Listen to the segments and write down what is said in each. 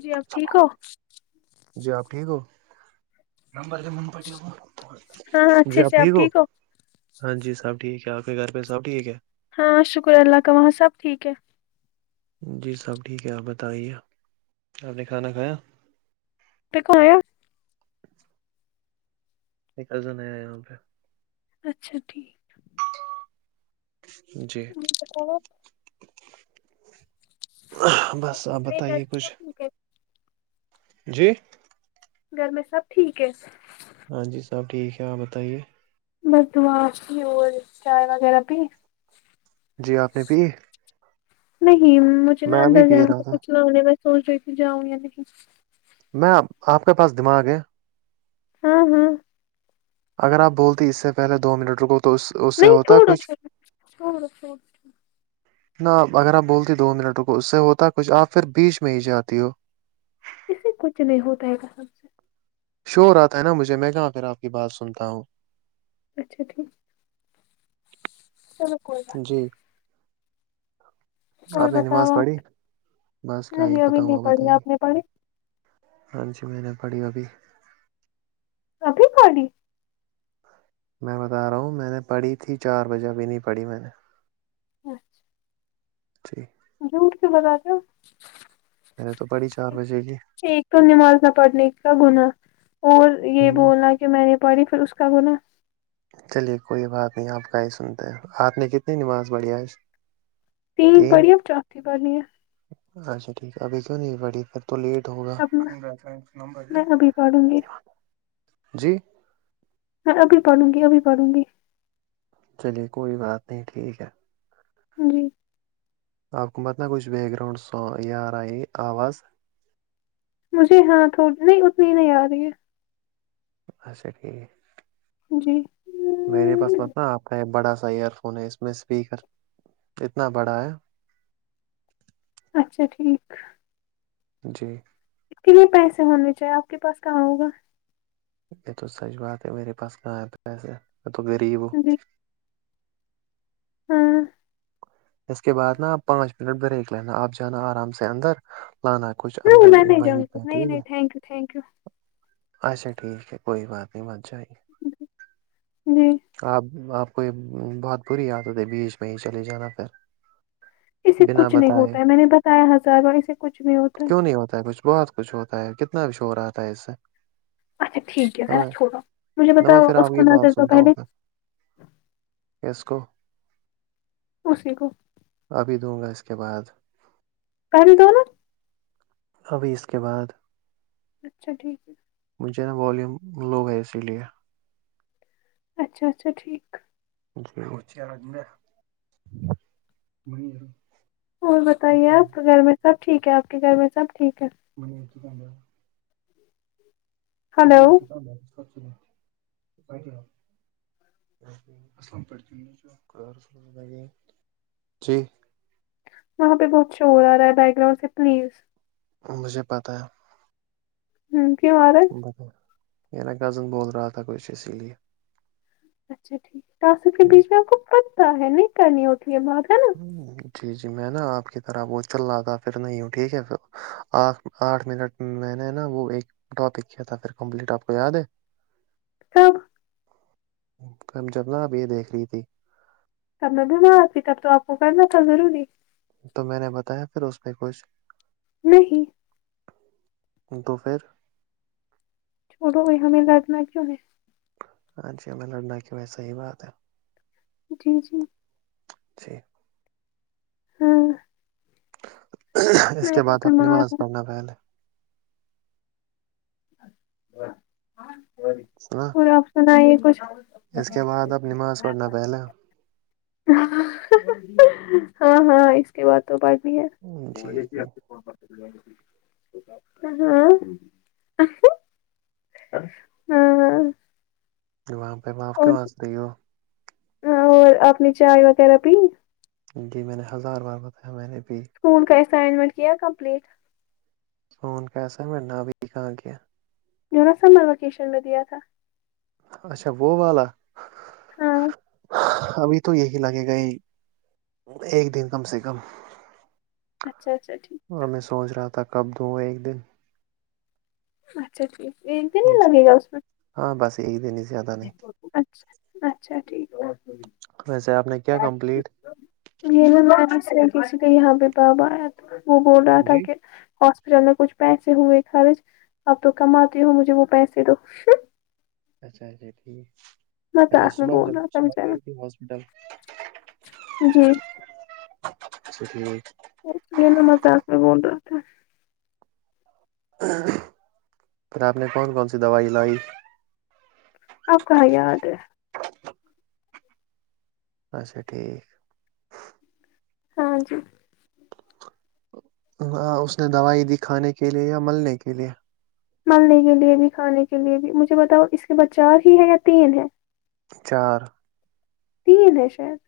جی, آپ ٹھیک ہو- جی, آپ ٹھیک ہومب- جی آپ ٹھیک ہو ہاں جی سب ٹھیک ہے آپ کے گھر پہ سب ٹھیک ہے ہاں شکر اللہ کا وہاں سب ٹھیک ہے- جی سب ٹھیک ہے آپ بتائیے آپ نے کھانا کھایا- پ کوا- نہیں کزن آیا یہاں پہ اچھا ٹھیک جی بس البتہ بتاے گھر یہ میں سب کچھ ٹھیک ہے جی گھر میں سب ٹھیک ہے- ہاں جی صاب ٹھیک ہے آپ بتائیے بردماش بھی اور چائے وغیرہ پہ جی آپ نے پی نہیں مجھے نا میں ابھی اندر پی جیا رہا تھا کچھ لگنے میں سوچ رہی ت جاؤں یا نہیں میں آپ کے پاس دماغ ہے ہاں ہاں اگر آپ بولتی اس سے پہلے دو منٹ رکو تو اس اس سے نہیں ہوتا چھوڑو کچھ چھوڑو چھوڑو چھوڑو نپ اگر آپ بولتی دو منٹوں کو اس سے ہوتا کچھ آپ پھر بیچ میں ہی جاتی ہو اسے کچھ نہیں ہو پائے گا سب سے شور آتا ہے نا مجھے میں کہاں پھر آپ کی بات سنتا ہوں اچھا ٹھیک چلو کوئی بات جی نہیں۔ آپ اور نے بتاؤ نماز آپ پڑھی بس کیا ہی نہیں پتا ابھی ہو نہیں آ پڑھی بتائیے آپ نے پڑھی ہاں جی میں نے پڑھی ابھی ابھی کی میں بتا رہا ہوں میں نے پڑھی تھی چار بجے ابھی نہیں پڑھی میں نے اچھا جچی جی سے بتاے ہو میںے تو پڑی چار بجے کی ایک تو نمازہ پڑھنے کا گنا اور یہ ہوں، بولا میں نے پڑی پھر اس کا گنا چلیے کوئی بات نہیں آپ کا ہی سنتے ہیں آپ نے کتنی نماز بڑھیاج تین پڑییا چوتھی پڑھنی ہے اچھا ٹھیک ہے ابھی کیوں نہیں بڑی پھر تو لیٹ ہوگا اب میں ابھی پڑھوں گی جی میں اب پڑوں گی اب بھی پڑھوں گی چلیے کوئی بات نہیں ٹھیک ہے جی آپ کو مت نہ کچھ بییک گراؤنڈ سان یار آئی آواز مجھے ہاں تھڑی نہیں اتنی نہیں یا رہی اھا ٹھیک ہے جی میرے پاس پتہ آپ کا ایک بڑا سا ایئر فون ہے اس میں اسپیکر اتنا بڑا ہے اچھا ٹھیک جی [unintelligible] [unintelligible] اس کے لیے پیسے ہونے چاہیے آپ کے پاس کہاں ہوگا م تو سچ بات ہے میر پاس کہ پ تو غرریب ہو جی ہاں [unintelligible] [unintelligible] اس کے بعد نا پانچ منٹ بریک لینا آپ جانا آرام سے اندر لانا کچھ نہیں اندر میں ہی نہیں جاؤں وہیں گی پہ نہیں ٹھیک نہیں ہے تھینک یو تھینک یو اچھا ٹھیک ہے کوئی بات نہیں ب جہئی جی [unintelligible] [unintelligible] آپ آپ کو یہ بہت بری عادت ہے بیچ میں ہی چلے جانا پ اسے کچھ نہیں ہوتا ہے میں نے بتایا ہزارو اسے کچھ نہیں ہوتا ہے کیوں نہیں ہوتا ہے کچھ بہت کچھ ہوتا ہے کتنا بھی ش ہو رہ آتا ہے اس سے اچھا ٹھیک ہے نہ نا میں چھوڑو مجھے نہ میں بتاؤ پھر آپ اس کو کی ن بات در دو پہلے اسس کوو اسی کو [unintelligible] [unintelligible] ابھی دوں گا اس کے بعد کہ متاور [unintelligible] ابھی اس کے بعد اچھا ٹھیک ہے [inaudible] [unintelligible] مجھے نا والیوم لو ہے اسی لیے اچھا اچھا ٹھیک [unintelligible] وچےارج میں ب [unintelligible] اور بتائیے آپ گھر میں سب ٹھیک ہے آپ کے گھر میں سب ٹھیک ہے م یہ توک [unintelligible] م ہلو تو کم ب کٹی ہ [unintelligible] جی وہاں پہ بہت شور آ رہا ہے بیک گراؤنڈ سے پلیز مجھے پتاہ ہے ہوں کیوں ہو رہا ہے میرا کزن بول رہا تھا کچھ اسی لیے اچھا ٹھیکسل کے بیچ میں آپ کو پتا ہے نہیں کرنی ہوتی ہے بات ہے نا ہ جی جی میں نا آپ کی طرح وہ چل رہا تھا پھر نہیں ہوں ٹھیک ہے پ آ آٹھ منٹ میں نے نا وہ ایک ٹاپک کیا تھا پھر کمپلیٹ آپ کو یاد ہے سب [unintelligible] [unintelligible] کم جب ن اب یہ دیکھ رہی تھی کب میں دمار تب تو آپ کو کرنا تھا ضروری تو میں نے بتایا پھر اس میں کچھ نہیں تو پھر شرو ہوئی ہمیں ل موں میں [unintelligible] اچھا میں لڑنا کی وسحی بات ہے جی جی اچھ [unintelligible] [unintelligible] ہوں اس کے تو بعد آپ بیمار نماز ہوں پڑھنا پہلے سنا کوئی آپشن آئی ہے کچھ اس کے بعد اب نماز پڑھنا پہلا ہاں ہاں اس کے بعد تو بڑ بھی ہے جی جی ہاں [unintelligible] ہاں ج وہاں پہ مع آپ کے اور واںس رہی ہو اور آپ نے چائے وغیرہ پی جی میں نے ہزار بار بتایا میں نے ابھی اسکول کا اسائنمنٹ کیا کمپلیٹ فون کیسا ہے میں نا ابھی کہاں گیا جو نا سمر وکیشن میں دیا تھا اچھا وہ وال والا ہاں ابھی تو یہی لگے گئے ایک دن کم سے کم اچھا اچھا ٹھیک ہے اور میں سوچ رہا تھا کب دوں ایک دن اچھا ٹھیک ایک دن ہی جی لگے گا اس میں ہاں بس ایک دن ہی زیادہ نہیں اچھا اچھا ٹھیک ویسے آپ نے کیا ہے کمپلیٹ یہ کسی کا یہاں پہ بابایا وہ بول رہا تھا جی کہ ہاسپٹل میں کچھ پیسے ہوئے خرچ اب تو کماتی ہو مجھے وہ پیسے دو اچھا اچا ٹھیک اچا مذاق میں صبح ج بول رہا تھا صبح بچارا ہاسپٹل جی اچٹ ا مزہ آ اٹتا پ آپ نے کون کون سی دوائی لائی آپا یاد اھا ٹھیک ہاں جی ہاں اس نے دوائی دی کھانے کے لیے یا ملنے کے لیے ملنے کے لیے بھی کھانے کے لیے بھی مجھے بتاؤ اس کے بعد چار ہی ہے یا تین ہے چار تین شید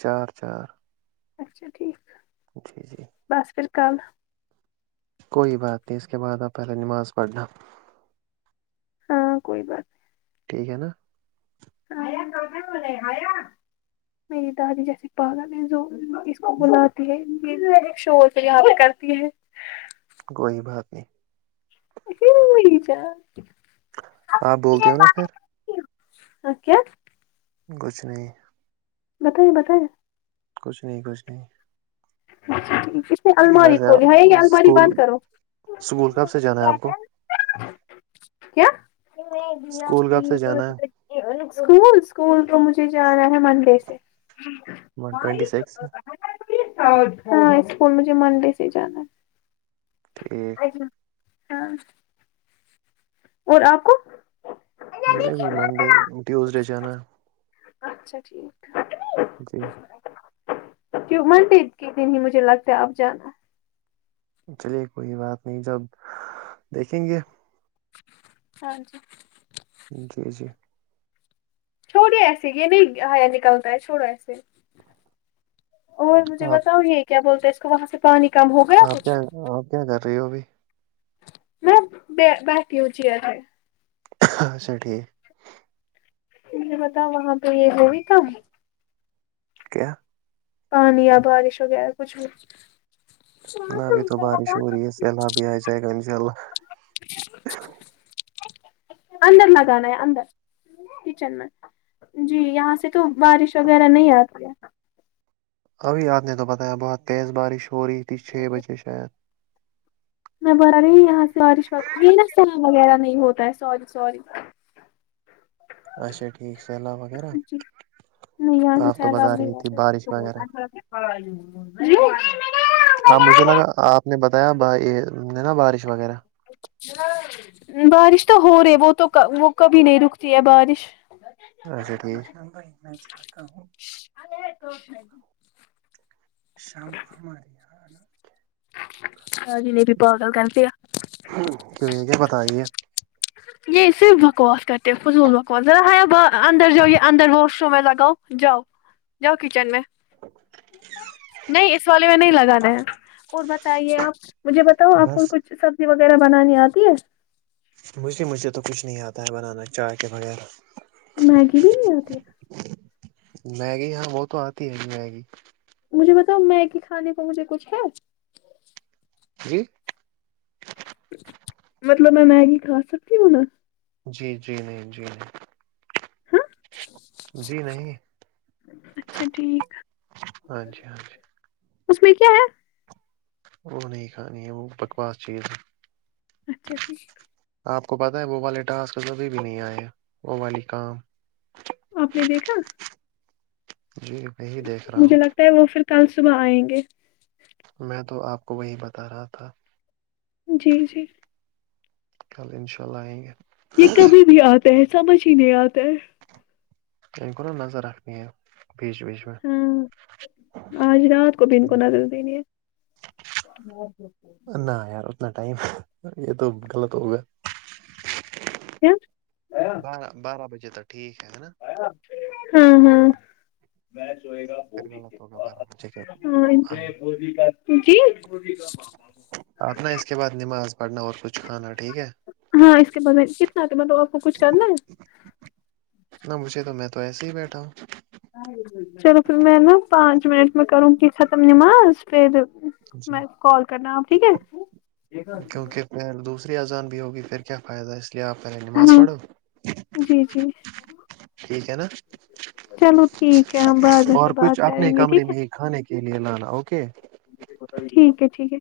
چار چار اچھا ٹھیک جی جی بس فھر کال کوئی بات نہیں اس کے بعد آپ پہلے نماز پڑھنا ہاں کوئی بات ٹھیک ہے نا میری دادی جیسے پاگا میں بلاتی ہے ایک شور سے یہیا پ کرتی ہے گئی باگی ئی جان ہاں بولتے ہو نا پھر ا کیا گچھ نہیں بتائیے بتائیے کچھ نہیں کچھ نہیں پے الماری ویسے کھول ہے کہ الماری اسکول بند کرو اسکول کب سے جانا ہے آپ کو کیا اسکول کب سے جانا ہے اسکول اسکول کو مجھے جانا ہے مندر ون ٹوینٹی سکس اور ہاں اسکول مجھے منڈے سے جانا ہے ہ [unintelligible] ہ اور آپ کو مجھے بھی منڈے ٹیوزڈے جانا اچھا ٹھیک ہے جی کی منڈ کے دن ہی مجھے لگتا ہے اب جانا چلیے کوئی بات نہیں جب دیکھیں گے ہاں جی جی جی چھوڑی ایسے یہ نہیں ہیا نکلتا ہے چھوڑو ایسے اور مجھے آپ بتاؤ یہ کیا بولتے ہیں اس کو وہاں سے پانی کم ہو گیا آپ کچھ کیا آپ کیا کر رہی ہو بھی میں باقی اچیا تھ ہے اچھا ٹھیک مجھے بتاؤ وہاں پہ یہ ہوگی کم کیا پانی یا بارش وغیرہ کچھ بھی ن ابھی تو بارش ہو رہی ہے سیلاب بھی آ جائے گا ان شاء اللہ ج اندر لگانا ہے اندر کچن میں جی یہاں سے تو بارش وغیرہ نہیں آتی ہے ابھی آپ نے تو پتایا بہت تیز بارش ہو رہی تھی چھ بجے شاید میں ب رہی یہاں سے اورشت نا س وغیرہ نہیں ہوتا ہے سوری سوری اچا ٹھیک سلام جی نہیں یہاں سے بتا رہی تھی بارش سب وغیرہ پڑ ہو ہاں مجھے لگا آپ نے بتایا یہ ہے نا بارش وغیرہ بارش تو ہو رہی وہ تو وہ کبھی نہیں رکتی ہے بارش وے ٹھیک ہے میں چاہتا ہوں الاں تو شام کو ہمارے یہاں اور ج نہیں بھی پاغل کر پ کیا کیوں یہ کیا بتائی یہ یہ صرف بکواس کرتے فضول بکوس ذرا ہےب اندر جو یہ اندر واش میں لگاؤ جاؤ جاؤ کچن میں نہیں اس والے میں نہیں لگانا ہے اور بتائیے آپ مجھے بت ت ہوں آپ کو بس کچھ سبزی وغیرہ بنانی آتی ہے مجھے مجھ سے تو کچھ نہیں آتا ہے بنانا چائے کے وغیرہ میگی بھی نہیں آتی میگی ہاں وہ تو آتی ہے جی میگی مجھے بتاؤ میگی کھانے پہ مجھے کچھ ہے جی مطلب میں میگی کا سکتی ہنا جی جی نہیں جی نہیں ہاں جی نہیں اچھا ٹھیک ہاں جی ہاں جی اس میں کیا ہے وہ نہیں کھانی ہے وہ بکواس چیز ہے اچھا ٹھیک آپ کو پتہ ہے وہ والے ٹاسک کبھی بھی نہیں آئے وہ والی کام آپ نے دیکھا جی میں ہی دیکھ رہا ہوں مجھے لگتا وہ پھر کل صبح آئیں گے میں تو آپ کو وہی بتا رہا تھا جی جی کل ان شاء اللہ آئیں گے [unintelligible] یہ کبھی بھی آتا ہے سمجھ ہی نہیں آتا ہے وم کوور نا نظر رکھہ یہ بج وجہ [unintelligible] ہاں آج رات کو ب ان کو ٹھیک نظل د نہیں ہے نہ یار اتنا ٹائم یہ تو غلط ہوگا کیا [unintelligible] بارہ بارہ بجے تو ٹھیک ہے ہے نا ہاں ہاں پھر غلط س ہوگا بارہ بجے کے ہاں گا جی آنا اس کے بعد نماز پڑھنا اور کچھ کھانا ٹھیک ہے ہاں اس کے بے کتنا مطلب آپ کو کچھ کرنا ہے نہ مجھے تو میں تو ایسے ہی بیٹھا ہوں چلو پھر میں نا پانچ منٹ میں کروں گی ختم نماز پھر جی میں کال کرنا ٹھیک ہے خ دوسری اذان بھی ہوگی پھر کیا فائدہ ہے اس لیے آپ پے نماز ہاں پڑھو [unintelligible] جی جی ٹھیک ہے نا چلو ٹھیک ہے ہم بعد میں اور پھر بات کچھ کریں اپنے گے کمرے ٹھیک ہے میں ہی کھانے کے لیے لانا اوکے ٹھیک ہے ٹھیک ہے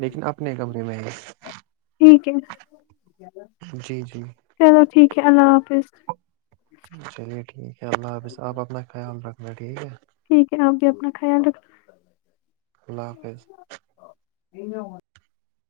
لیکن اپنے کمرے میں ٹھیک ہے [unintelligible] جی جی چلو ٹھیک ہے اللہ حافظ چلیے ٹھیک ہے اللہ حافظ آپ اپنا خیال رکھنا ٹھیک ہے ٹھیک ہے آپ بھی اپنا خیال رکھ ال اللہ حافظ [unintelligible] یہ ہو [unintelligible]